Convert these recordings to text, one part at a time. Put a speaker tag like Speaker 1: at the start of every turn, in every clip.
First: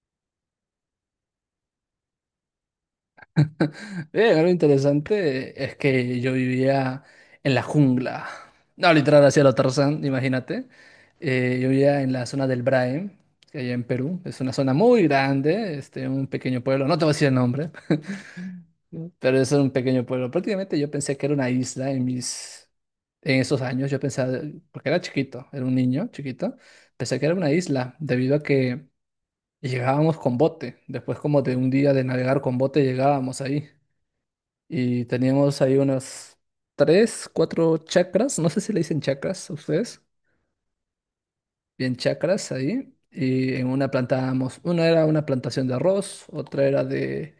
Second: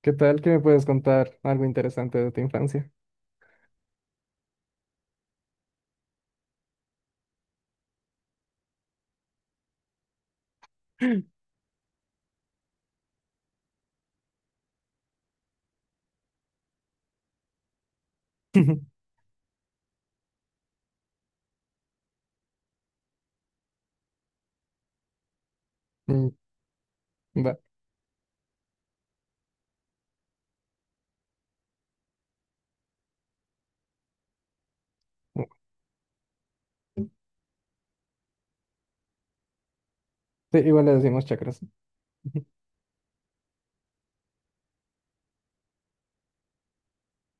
Speaker 1: ¿Qué tal? ¿Que me puedes contar algo interesante de tu infancia?
Speaker 2: Algo interesante es que yo vivía en la jungla. No, literal, hacia lo Tarzán, imagínate. Yo vivía en la zona del Braem, que allá en Perú. Es una zona muy grande, este, un pequeño pueblo. No te voy a decir el nombre, pero es un pequeño pueblo. Prácticamente yo pensé que era una isla en esos años. Yo pensaba, porque era chiquito, era un niño
Speaker 1: Mm.
Speaker 2: chiquito, pensé que era una
Speaker 1: Va.
Speaker 2: isla, debido a que llegábamos con bote. Después como de un día de navegar con bote llegábamos ahí. Y
Speaker 1: Mm.
Speaker 2: teníamos ahí unas tres, cuatro chakras, no sé si le dicen chakras a ustedes,
Speaker 1: Sí, igual le decimos chakras.
Speaker 2: bien chakras ahí. Y en una plantábamos, una era una plantación de arroz, otra era de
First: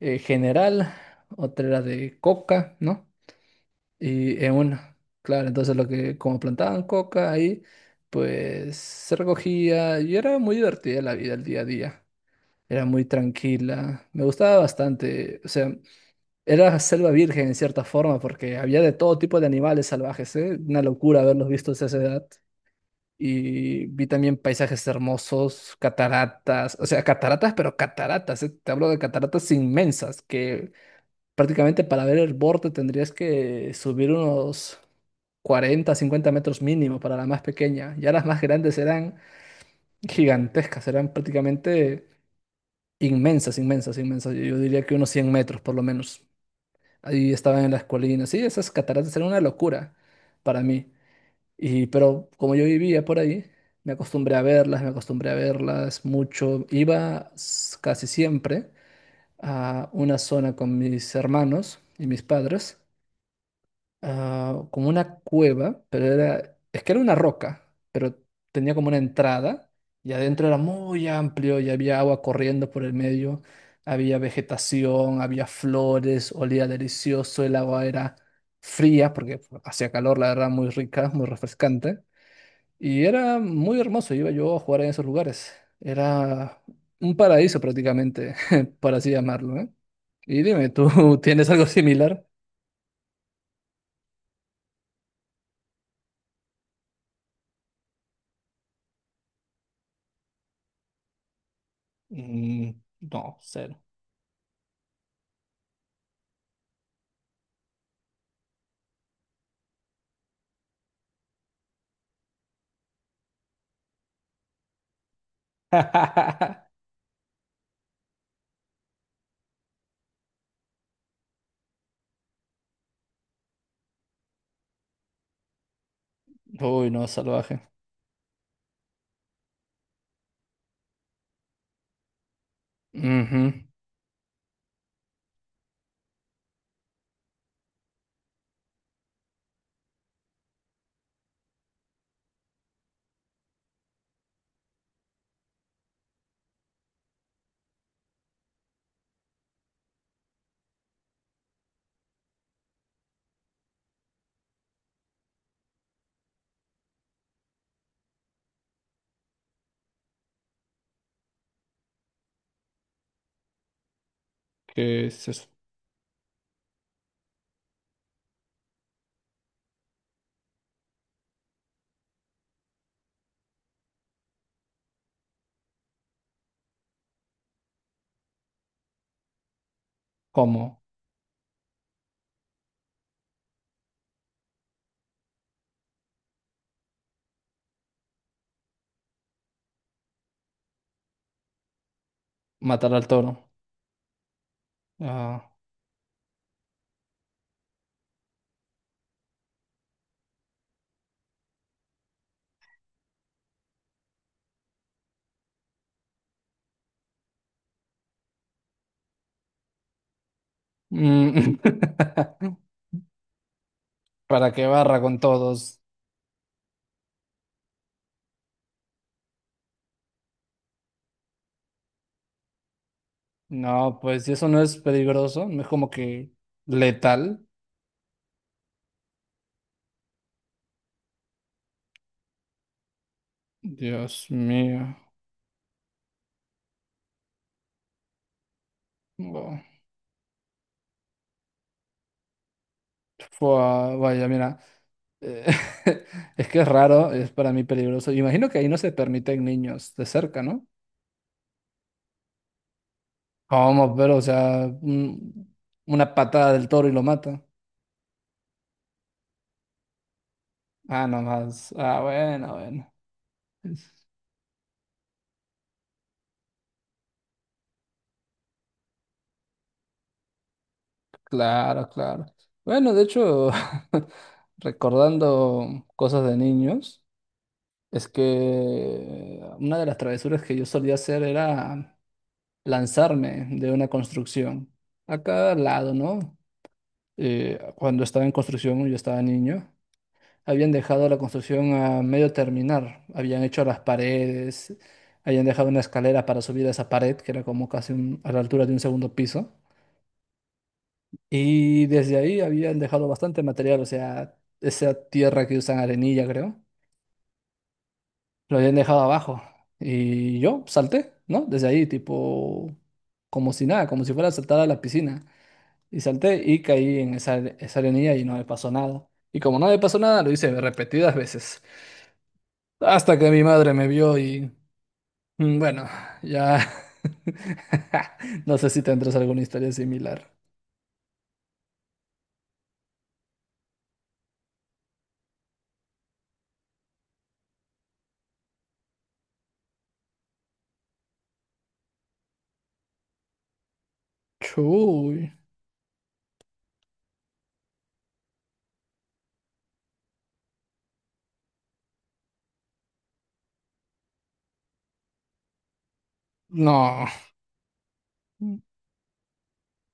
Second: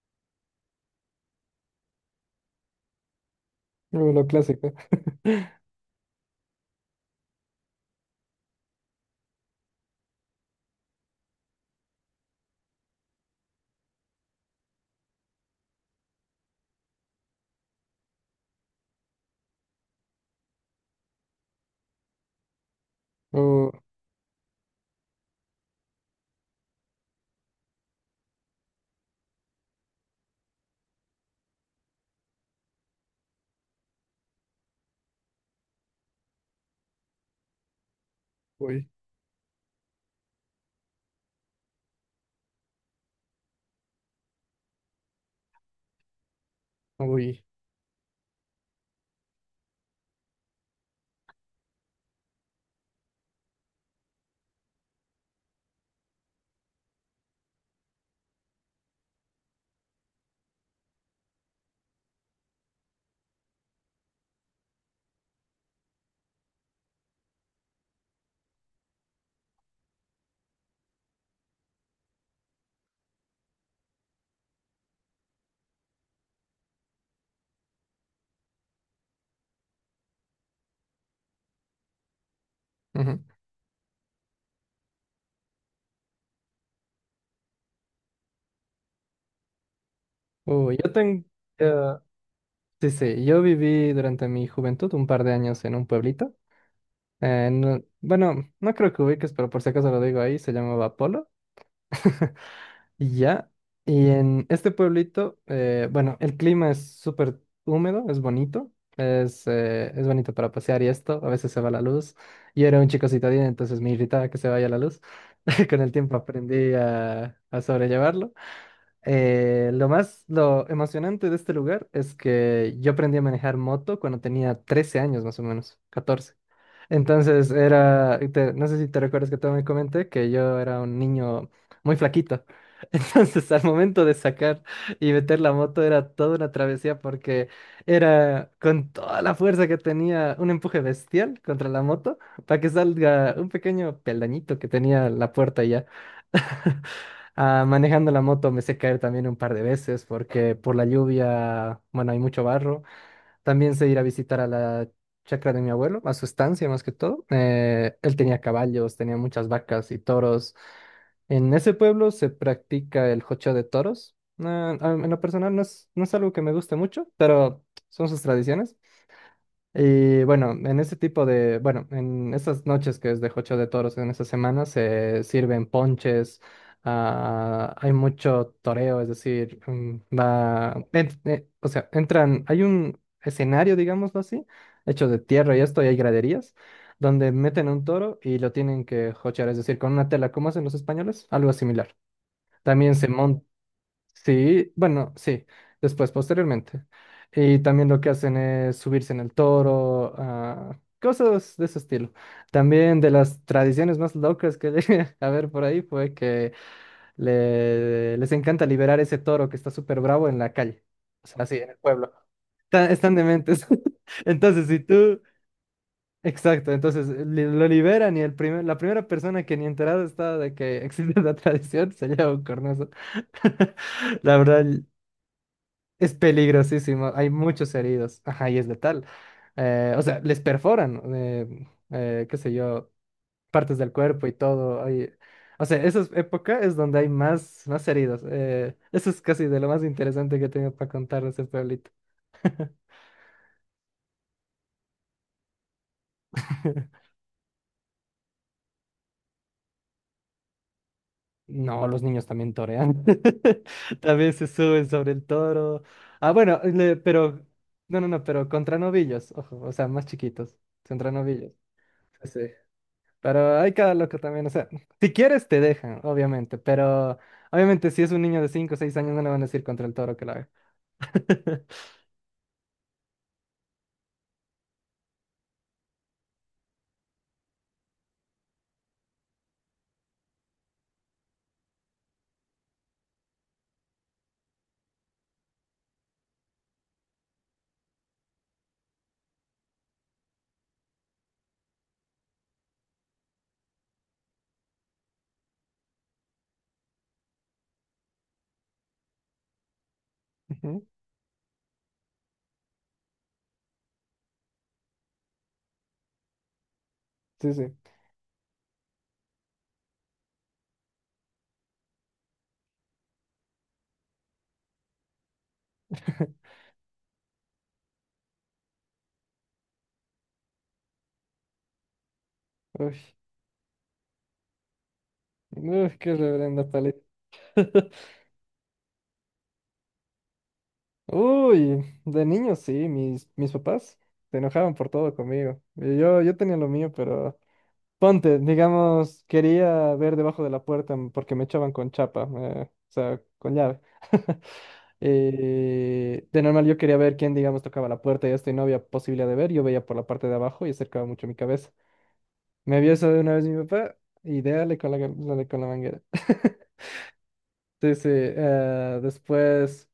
Speaker 2: general, otra era de coca, ¿no?
Speaker 1: Lo
Speaker 2: Y en
Speaker 1: clásico.
Speaker 2: una, claro, entonces lo que, como plantaban coca ahí, pues se recogía y era muy divertida la vida, el día a día. Era muy tranquila, me gustaba bastante, o sea. Era selva virgen en cierta forma, porque había de todo tipo de animales salvajes, ¿eh? Una locura haberlos visto a esa edad.
Speaker 1: Oh,
Speaker 2: Y vi también paisajes hermosos, cataratas, o sea, cataratas, pero cataratas, ¿eh? Te hablo de cataratas inmensas, que prácticamente para ver el borde tendrías que subir unos 40 50 metros mínimo para la más pequeña. Ya las más grandes
Speaker 1: uy,
Speaker 2: eran gigantescas, eran prácticamente inmensas, inmensas, inmensas. Yo diría que unos 100 metros por lo menos. Ahí
Speaker 1: uy.
Speaker 2: estaban en las colinas. Sí, esas cataratas eran una locura para mí. Y, pero como yo vivía por ahí, me acostumbré a verlas, me acostumbré a verlas mucho. Casi siempre a una zona con mis hermanos y mis padres, como una cueva, pero es que era una roca, pero tenía como una entrada y adentro era muy amplio y había agua corriendo por el medio, había vegetación, había flores, olía delicioso, el agua era fría porque hacía calor, la verdad, muy rica, muy refrescante y
Speaker 1: Ujú.
Speaker 2: era muy hermoso, iba yo a jugar en esos lugares, era un paraíso prácticamente, por así llamarlo, ¿eh? Y dime,
Speaker 1: Oh, yo
Speaker 2: ¿tú
Speaker 1: tengo...
Speaker 2: tienes algo similar?
Speaker 1: Sí, sí, yo viví durante mi juventud un par de años en un pueblito. Bueno, no creo que ubiques, pero por si acaso lo digo ahí, se llamaba Polo.
Speaker 2: Mm,
Speaker 1: Y
Speaker 2: no,
Speaker 1: ya,
Speaker 2: sé.
Speaker 1: y en este pueblito, bueno, el clima es súper húmedo, es bonito para pasear y esto, a veces se va la luz. Yo era un chico citadino, entonces me irritaba que se vaya la luz. Con el tiempo aprendí a sobrellevarlo. Lo emocionante de este lugar es que yo aprendí a manejar moto cuando tenía 13 años más o menos, 14,
Speaker 2: Uy, no,
Speaker 1: entonces
Speaker 2: salvaje.
Speaker 1: era, no sé si te recuerdas que te me comenté que yo era un niño muy flaquito. Entonces, al
Speaker 2: Ujú.
Speaker 1: momento de sacar y meter la moto era toda una travesía, porque era con toda la fuerza que tenía un empuje bestial contra la moto para que salga un pequeño peldañito que tenía la puerta, y ya. Ah, manejando la moto me sé caer también un par de veces porque por la lluvia, bueno, hay mucho barro. También sé ir a visitar a la chacra de mi abuelo, a su estancia más que todo. Él tenía caballos, tenía muchas vacas y toros. En ese pueblo se practica el jocheo de toros. No,
Speaker 2: ¿Qué
Speaker 1: en lo
Speaker 2: es eso?
Speaker 1: personal no es algo que me guste mucho, pero son sus tradiciones. Y bueno, en este tipo de, bueno, en estas noches que es de Jocho de Toros, en esta semana se sirven ponches, ah, hay mucho toreo, es decir, mm,
Speaker 2: ¿Cómo?
Speaker 1: va, o sea, entran, hay un escenario, digámoslo así, hecho de tierra y esto, y hay graderías, donde meten un toro y lo tienen que jochear, es decir, con una tela, como hacen los españoles, algo similar.
Speaker 2: Matar
Speaker 1: También se...
Speaker 2: al toro.
Speaker 1: Mm. Sí, bueno,
Speaker 2: Ah.
Speaker 1: sí, después, posteriormente. Y también lo que hacen es subirse en el toro, ah, cosas de ese estilo. También, de las tradiciones más locas que llegué a ver por ahí, fue que les encanta liberar ese toro que está súper bravo en la calle, o sea, así,
Speaker 2: Mm.
Speaker 1: en el pueblo. Están dementes.
Speaker 2: ¿Para qué
Speaker 1: Entonces, si
Speaker 2: barra con
Speaker 1: tú...
Speaker 2: todos?
Speaker 1: Exacto, entonces lo liberan y la primera persona que ni enterada está de que existe la tradición se lleva un cornazo.
Speaker 2: No, pues si
Speaker 1: La
Speaker 2: eso no
Speaker 1: verdad,
Speaker 2: es peligroso, no es como
Speaker 1: es
Speaker 2: que
Speaker 1: peligrosísimo, hay
Speaker 2: letal.
Speaker 1: muchos heridos, ajá, y es letal. O sea, les perforan, qué sé yo, partes del cuerpo
Speaker 2: Dios
Speaker 1: y todo.
Speaker 2: mío.
Speaker 1: Hay... O sea, época es donde hay más, más heridos. Eh, eso es casi de
Speaker 2: Buah.
Speaker 1: lo más interesante que tengo para contar de ese pueblito.
Speaker 2: Fua, vaya, mira. eh, es que es raro, es para mí peligroso. Imagino que ahí no se permiten niños de cerca, ¿no?
Speaker 1: No, los niños también torean.
Speaker 2: ¿Cómo? Pero, o
Speaker 1: También se
Speaker 2: sea,
Speaker 1: suben sobre el toro.
Speaker 2: una
Speaker 1: Ah,
Speaker 2: patada
Speaker 1: bueno,
Speaker 2: del toro y lo mata.
Speaker 1: pero, no, pero contra novillos, ojo, o sea, más chiquitos,
Speaker 2: Ah,
Speaker 1: contra novillos.
Speaker 2: nomás. Ah,
Speaker 1: Sí.
Speaker 2: bueno, bueno.
Speaker 1: Pero hay cada
Speaker 2: Es-
Speaker 1: loco también, o sea, si quieres te dejan, obviamente, pero obviamente si es un niño de 5 o 6 años no le van a decir contra el toro que lo haga.
Speaker 2: Claro, claro. Bueno, de hecho, recordando cosas de niños, es que una de las travesuras que yo solía hacer era lanzarme de una construcción. A cada lado, ¿no? Cuando estaba en construcción, yo estaba niño, habían dejado la construcción a medio terminar. Habían hecho las paredes, habían dejado una escalera para subir a esa pared, que era como casi a la altura de un segundo piso.
Speaker 1: Ujú.
Speaker 2: Y desde ahí habían dejado bastante material, o sea, esa tierra que usan arenilla, creo,
Speaker 1: Sí, sí.
Speaker 2: lo habían dejado abajo. Y yo salté, ¿no? Desde ahí, tipo, como si nada, como si fuera a saltar a la piscina. Y salté y caí en esa arenilla y no me pasó nada. Y como no me pasó nada, lo hice repetidas veces.
Speaker 1: Uy,
Speaker 2: Hasta que mi madre me vio y bueno,
Speaker 1: uy, qué
Speaker 2: ya...
Speaker 1: reverenda paliza.
Speaker 2: No sé si tendrás alguna historia similar.
Speaker 1: Uy, de niño sí, mis papás se enojaban por todo conmigo. Y yo tenía lo mío, pero ponte, digamos, quería ver debajo de la puerta porque me echaban con chapa, o sea, con llave.
Speaker 2: Chuy.
Speaker 1: De normal yo quería ver quién, digamos, tocaba la puerta y esto, y no había posibilidad de ver. Yo veía por la parte de abajo y acercaba mucho mi cabeza. Me vio eso de una vez mi papá y dale con dale con la manguera.
Speaker 2: No.
Speaker 1: Sí, sí.
Speaker 2: Mm.
Speaker 1: Eh, después,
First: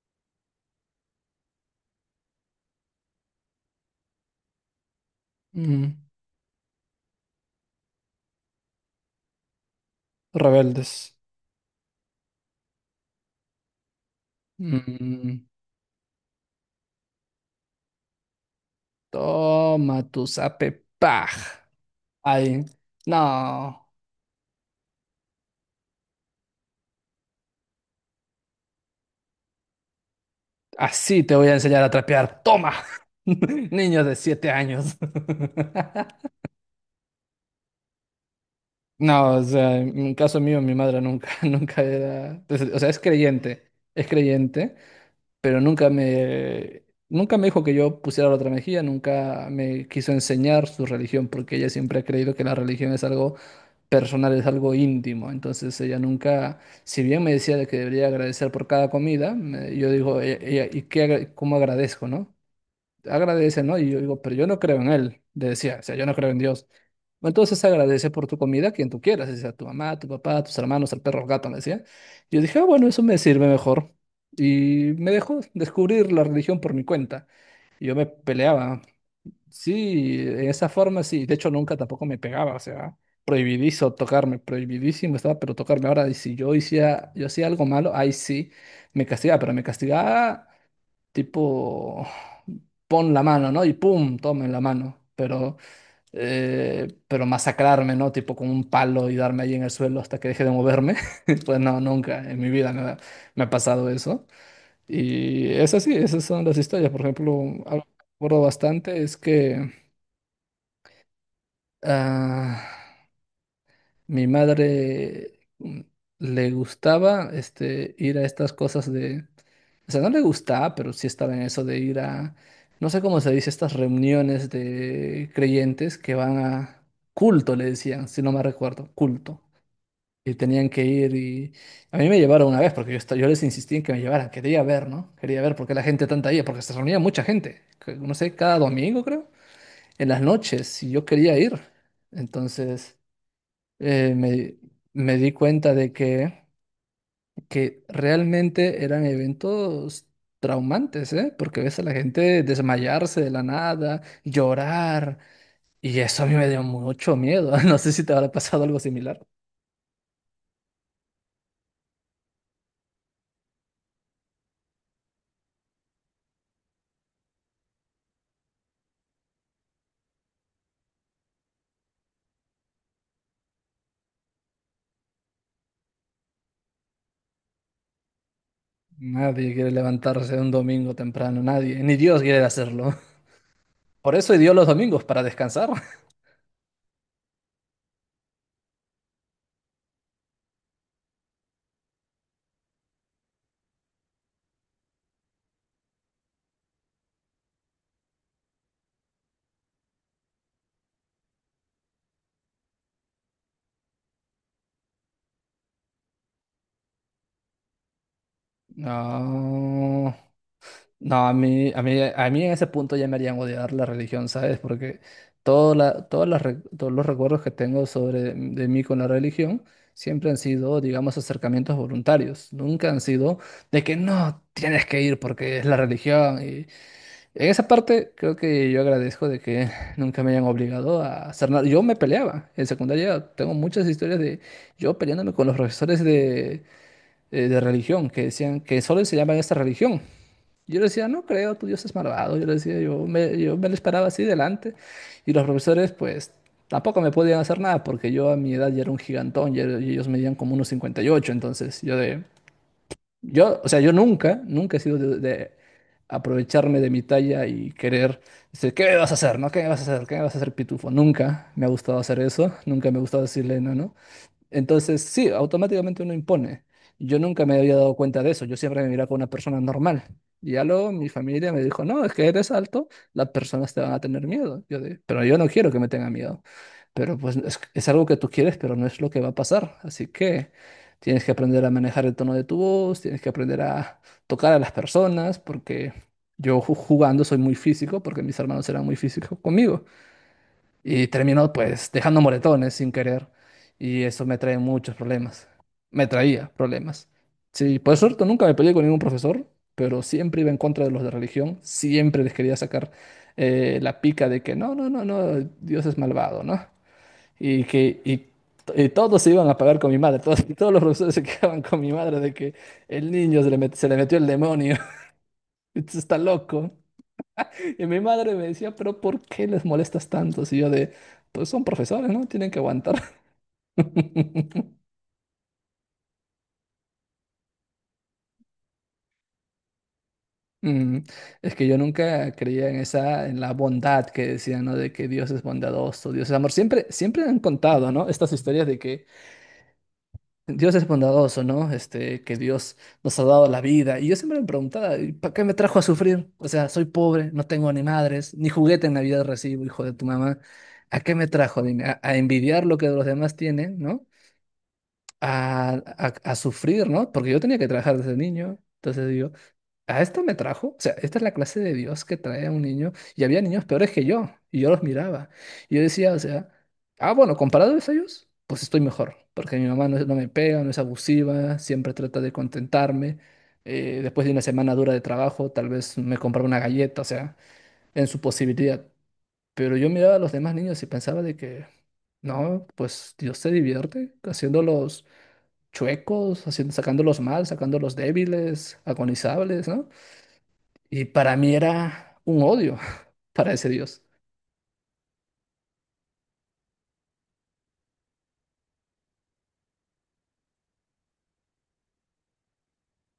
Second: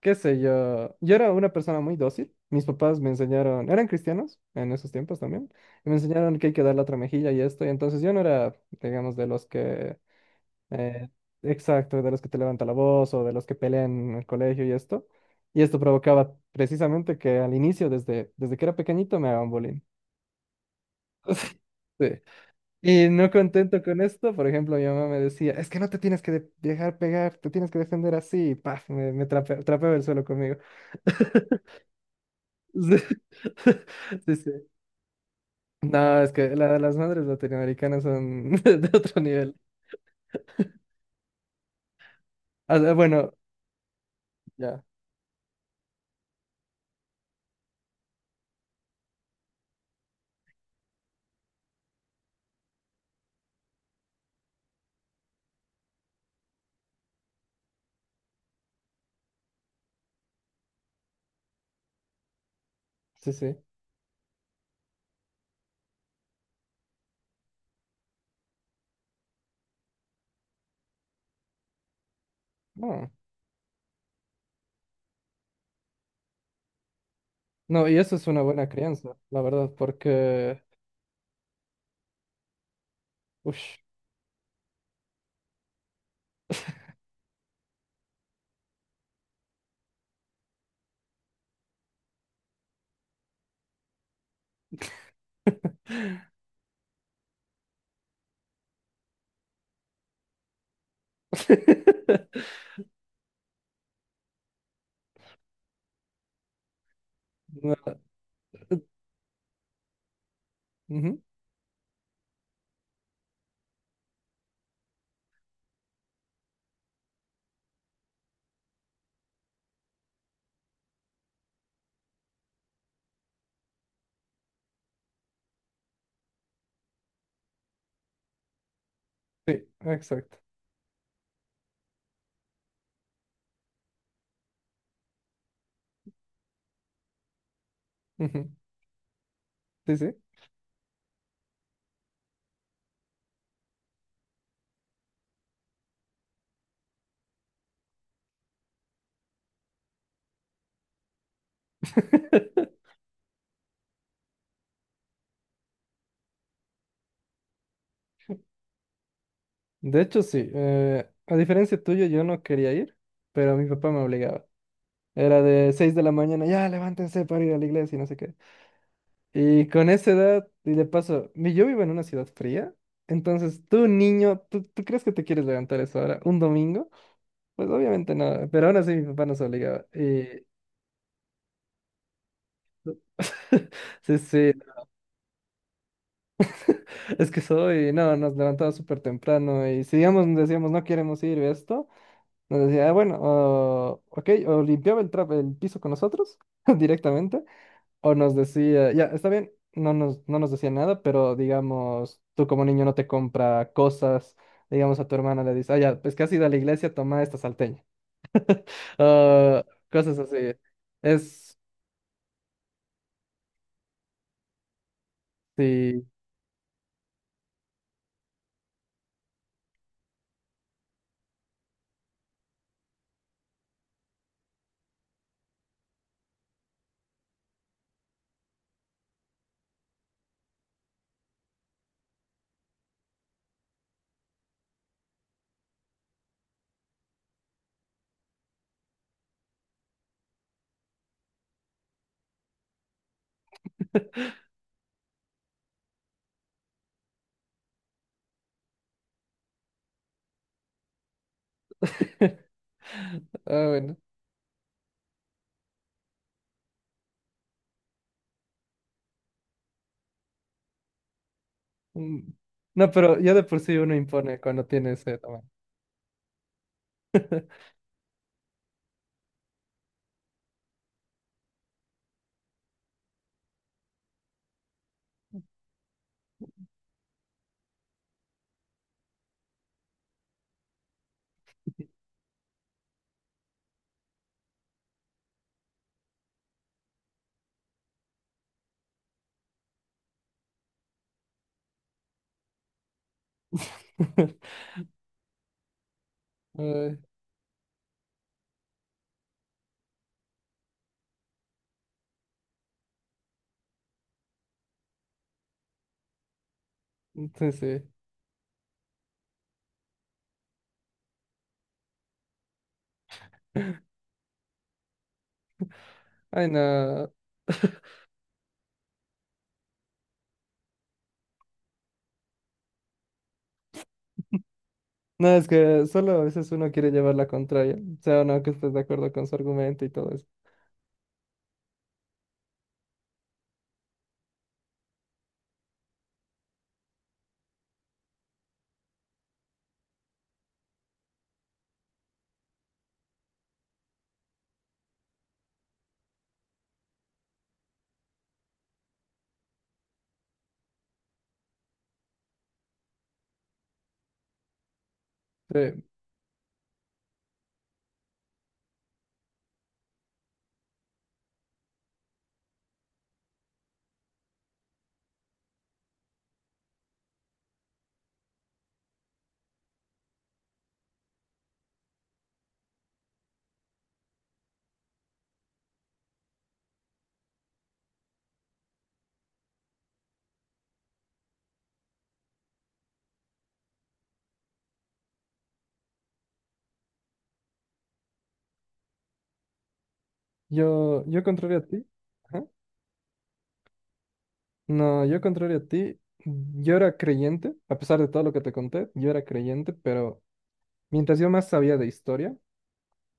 Speaker 1: qué sé yo. Yo era una persona muy dócil. Mis papás me enseñaron, eran cristianos en esos tiempos también, y me
Speaker 2: Mm.
Speaker 1: enseñaron que hay que dar la otra mejilla y esto. Y entonces yo no era, digamos, de los que...
Speaker 2: Rebeldes.
Speaker 1: Eh, exacto, de los que te levanta la voz o de los que pelean en el colegio y esto.
Speaker 2: Mm,
Speaker 1: Y esto provocaba precisamente que al inicio, desde que era pequeñito, me hagan bullying.
Speaker 2: toma tu zape paj.
Speaker 1: Sí.
Speaker 2: Ay,
Speaker 1: Y
Speaker 2: no.
Speaker 1: no contento con esto, por ejemplo, mi mamá me decía, es que no te tienes que dejar pegar, te tienes que defender así, y paf, me trapeaba el suelo conmigo.
Speaker 2: Así te voy a enseñar a trapear. Toma.
Speaker 1: Sí,
Speaker 2: Niños de
Speaker 1: sí,
Speaker 2: siete
Speaker 1: sí.
Speaker 2: años.
Speaker 1: No, es que las madres latinoamericanas son de otro
Speaker 2: No, o
Speaker 1: nivel.
Speaker 2: sea, en caso mío, mi madre nunca, nunca era, pues, o sea,
Speaker 1: Ah, bueno,
Speaker 2: es creyente,
Speaker 1: ya,
Speaker 2: pero nunca me dijo que yo pusiera la otra mejilla, nunca me quiso enseñar su religión, porque ella siempre ha creído que la religión es algo personal, es algo íntimo. Entonces ella nunca, si bien me decía de que debería agradecer por cada comida, me- yo digo, "E- ella, ¿y qué, agra- cómo agradezco, no?
Speaker 1: sí, sí.
Speaker 2: Agradece, ¿no? Y yo digo, pero yo no creo en él, le decía, o sea, yo no creo en Dios. Entonces agradece por tu comida a quien tú quieras, sea tu mamá, tu papá, tus hermanos, el perro, el gato, me decía. Yo dije, ah, bueno, eso
Speaker 1: No.
Speaker 2: me sirve mejor. Y me dejó descubrir la religión por mi cuenta. Y
Speaker 1: No,
Speaker 2: yo
Speaker 1: y
Speaker 2: me
Speaker 1: eso es una buena
Speaker 2: peleaba.
Speaker 1: crianza, la verdad,
Speaker 2: Sí, de
Speaker 1: porque...
Speaker 2: esa forma sí. De hecho, nunca tampoco me pegaba, o sea,
Speaker 1: Ush.
Speaker 2: prohibidizo tocarme, prohibidísimo estaba, pero tocarme. Ahora, y si yo hacía algo malo, ahí sí me castigaba, pero me castigaba tipo, pon la mano, ¿no? Y pum, toma en la mano. Pero masacrarme, ¿no? Tipo con un palo y darme ahí en el suelo hasta que deje de moverme. Pues no, nunca en mi vida me ha pasado eso. Y es así, esas son las historias. Por ejemplo,
Speaker 1: No,
Speaker 2: algo que recuerdo bastante es que,
Speaker 1: ujú.
Speaker 2: ah, mi madre, mm, le gustaba ir a estas cosas de... O sea, no le gustaba, pero sí estaba en eso de ir a... No sé cómo se dice, estas reuniones de creyentes que van a culto, le decían, si no me recuerdo, culto.
Speaker 1: Sí,
Speaker 2: Y
Speaker 1: exacto.
Speaker 2: tenían que ir y... A mí me llevaron una vez porque yo, esta- yo les insistí en que me llevaran. Quería ver, ¿no? Quería ver por qué la gente tanta iba, porque se reunía mucha gente. Que- No sé,
Speaker 1: Ujú.
Speaker 2: cada domingo creo.
Speaker 1: Sí,
Speaker 2: En
Speaker 1: sí.
Speaker 2: las noches, y yo quería ir. Entonces eh, me, me di cuenta de que realmente eran eventos traumantes, ¿eh? Porque ves a la gente desmayarse de la nada, llorar, y eso a mí me dio mucho miedo. No sé si te habrá pasado algo similar.
Speaker 1: De hecho, sí. Eh, a diferencia tuya, yo no quería ir, pero mi papá me obligaba. Era de 6 de la mañana, ya levántense para ir a la iglesia y no sé qué. Y con esa edad, y de paso, yo vivo en una ciudad fría, entonces tú, niño, tú crees que te quieres levantar a esa hora? ¿Un domingo? Pues obviamente no, pero aún así mi papá nos
Speaker 2: Nadie quiere
Speaker 1: obligaba.
Speaker 2: levantarse
Speaker 1: Y...
Speaker 2: un domingo temprano, nadie, ni Dios quiere hacerlo. Por
Speaker 1: Sí,
Speaker 2: eso dio
Speaker 1: sí.
Speaker 2: los domingos, para descansar.
Speaker 1: Es que soy, no, nos levantaba súper temprano y si digamos, decíamos no queremos ir esto, nos decía, "Ah, bueno, ok", o limpiaba el, el piso con nosotros directamente, o nos decía, ya, está bien, no nos decía nada, pero digamos, tú como niño no te compra cosas, digamos a tu hermana le dices, ah, ya, pues casi has la iglesia, toma esta salteña, ah,
Speaker 2: No.
Speaker 1: cosas así.
Speaker 2: No, a
Speaker 1: Es,
Speaker 2: mí, a mí, a mí en ese punto ya me harían odiar la religión, ¿sabes? Porque todo la-
Speaker 1: sí,
Speaker 2: todas las re- todos los recuerdos que tengo sobre de mí con la religión siempre han sido, digamos, acercamientos voluntarios. Nunca han sido de que no tienes que ir porque es la religión. Y en esa parte creo que yo agradezco de que nunca me hayan obligado a hacer nada. Yo me peleaba en secundaria. Tengo muchas historias de yo peleándome con los profesores de, de religión que decían que solo enseñaban esta religión. Yo le decía, no creo, tu Dios es malvado. Yo le decía, yo me lo esperaba así delante. Y los profesores, pues, tampoco me podían hacer nada porque yo a mi edad ya era un gigantón y ellos medían como unos 58. Entonces, yo de.
Speaker 1: ah,
Speaker 2: Yo, o sea, yo
Speaker 1: bueno.
Speaker 2: nunca, nunca he sido de aprovecharme de mi talla y querer decir, ¿qué me vas a hacer? ¿No? ¿Qué me vas a hacer? ¿Qué me vas a hacer, pitufo? Nunca me ha gustado hacer
Speaker 1: Mm.
Speaker 2: eso. Nunca
Speaker 1: No,
Speaker 2: me ha
Speaker 1: pero
Speaker 2: gustado
Speaker 1: ya de
Speaker 2: decirle,
Speaker 1: por
Speaker 2: no,
Speaker 1: sí
Speaker 2: no.
Speaker 1: uno impone cuando tiene
Speaker 2: Entonces,
Speaker 1: ese
Speaker 2: sí,
Speaker 1: tamaño.
Speaker 2: automáticamente uno impone. Yo nunca me había dado cuenta de eso. Yo siempre me miraba como una persona normal. Y ya luego mi familia me dijo, no, es que eres alto, las personas te van a tener miedo. Yo de, pero yo no quiero que me tengan miedo. Pero pues es algo que tú quieres, pero no es lo que va a pasar. Así que tienes que aprender a manejar el tono de tu voz, tienes que aprender a tocar a las personas, porque jugando soy muy físico, porque mis hermanos eran muy físicos conmigo y termino pues dejando moretones sin querer y eso me trae muchos problemas. Me traía
Speaker 1: Ay,
Speaker 2: problemas. Sí, por suerte nunca me peleé con ningún profesor, pero siempre iba en contra de los de religión, siempre les quería sacar la pica de que no, no, no, no, Dios es malvado, ¿no?
Speaker 1: sí,
Speaker 2: Y
Speaker 1: sí.
Speaker 2: que y, y todos se iban a pagar con mi madre, todos, todos los profesores se quedaban con mi madre de que el niño se le, met- se le metió el demonio, está
Speaker 1: Ay,
Speaker 2: loco.
Speaker 1: no.
Speaker 2: Y mi madre me decía, pero ¿por qué les molestas tanto? Y yo de, pues son profesores, ¿no? Tienen que aguantar.
Speaker 1: No, es que solo a veces uno quiere llevar la contraria, o sea, o no que estés de acuerdo con su argumento y todo eso.
Speaker 2: Mm, Es que yo nunca creía en esa, en la bondad que decían, ¿no? De que Dios es bondadoso, Dios es amor. Siempre, siempre han contado, ¿no? Estas historias de que Dios es bondadoso, ¿no? Este, que Dios nos ha dado la vida. Y yo siempre me preguntaba, ¿y para qué me trajo a sufrir? O sea, soy pobre, no tengo ni madres, ni juguete en Navidad recibo, hijo de tu mamá. ¿A qué me trajo? Dime, a envidiar lo que los demás tienen, ¿no? a,
Speaker 1: Sí,
Speaker 2: a- a sufrir, ¿no? Porque yo tenía que trabajar desde niño. Entonces digo, ¿a esto me trajo? O sea, esta es la clase de Dios que trae a un niño. Y había niños peores que yo. Y yo los miraba. Y yo decía, o sea, ah, bueno, comparado a ellos, pues estoy mejor. Porque mi mamá no, es- no me pega, no es abusiva, siempre trata de contentarme. Después de una semana dura de trabajo, tal vez me compraba una galleta, o sea, en su posibilidad. Pero yo miraba a los demás niños y pensaba de que, no, pues Dios se divierte haciéndolos chuecos, haciendo, sacándolos mal, sacándolos débiles, agonizables, ¿no? Y
Speaker 1: yo
Speaker 2: para mí
Speaker 1: contrario a ti,
Speaker 2: era un
Speaker 1: ajá,
Speaker 2: odio para ese Dios.
Speaker 1: no, yo contrario a ti, yo era creyente, a pesar de todo lo que te conté, yo era creyente, pero mientras yo más sabía de historia,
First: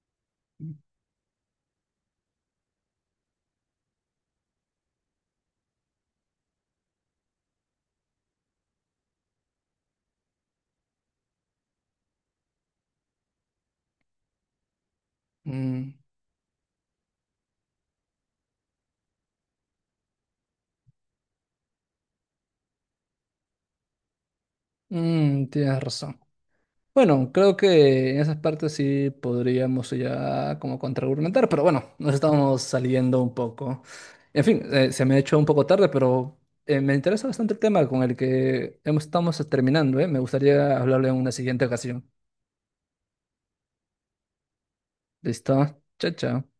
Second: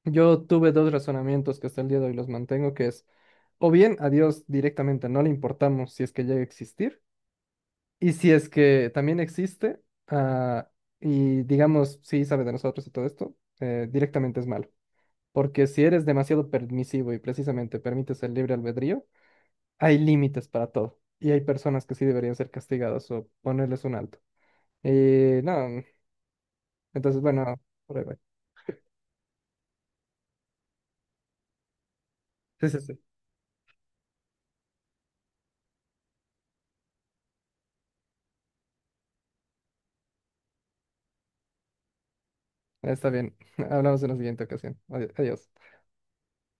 Speaker 1: yo tuve dos razonamientos que hasta el día de hoy los mantengo, que es, o bien a Dios directamente no le importamos si es que llega a existir. Y si es que también existe, ah, y digamos, sí sabe de nosotros y todo esto, directamente es malo. Porque si
Speaker 2: Mm,
Speaker 1: eres demasiado permisivo y precisamente permites el libre albedrío, hay límites para todo. Y hay personas que sí deberían ser castigadas o ponerles un alto. Y
Speaker 2: Tienes
Speaker 1: no,
Speaker 2: razón.
Speaker 1: entonces,
Speaker 2: Bueno, creo
Speaker 1: bueno, por ahí
Speaker 2: que
Speaker 1: va.
Speaker 2: en esas partes sí podríamos ya como contraargumentar, pero bueno, nos estamos
Speaker 1: Sí, sí, sí.
Speaker 2: saliendo un poco. En fin, se me ha hecho un poco tarde, pero me interesa bastante el tema con el que estamos terminando, ¿eh? Me gustaría hablarle en una siguiente ocasión.
Speaker 1: Está bien. Hablamos en la siguiente ocasión. Adiós.
Speaker 2: ¿Listo? Chao, chao.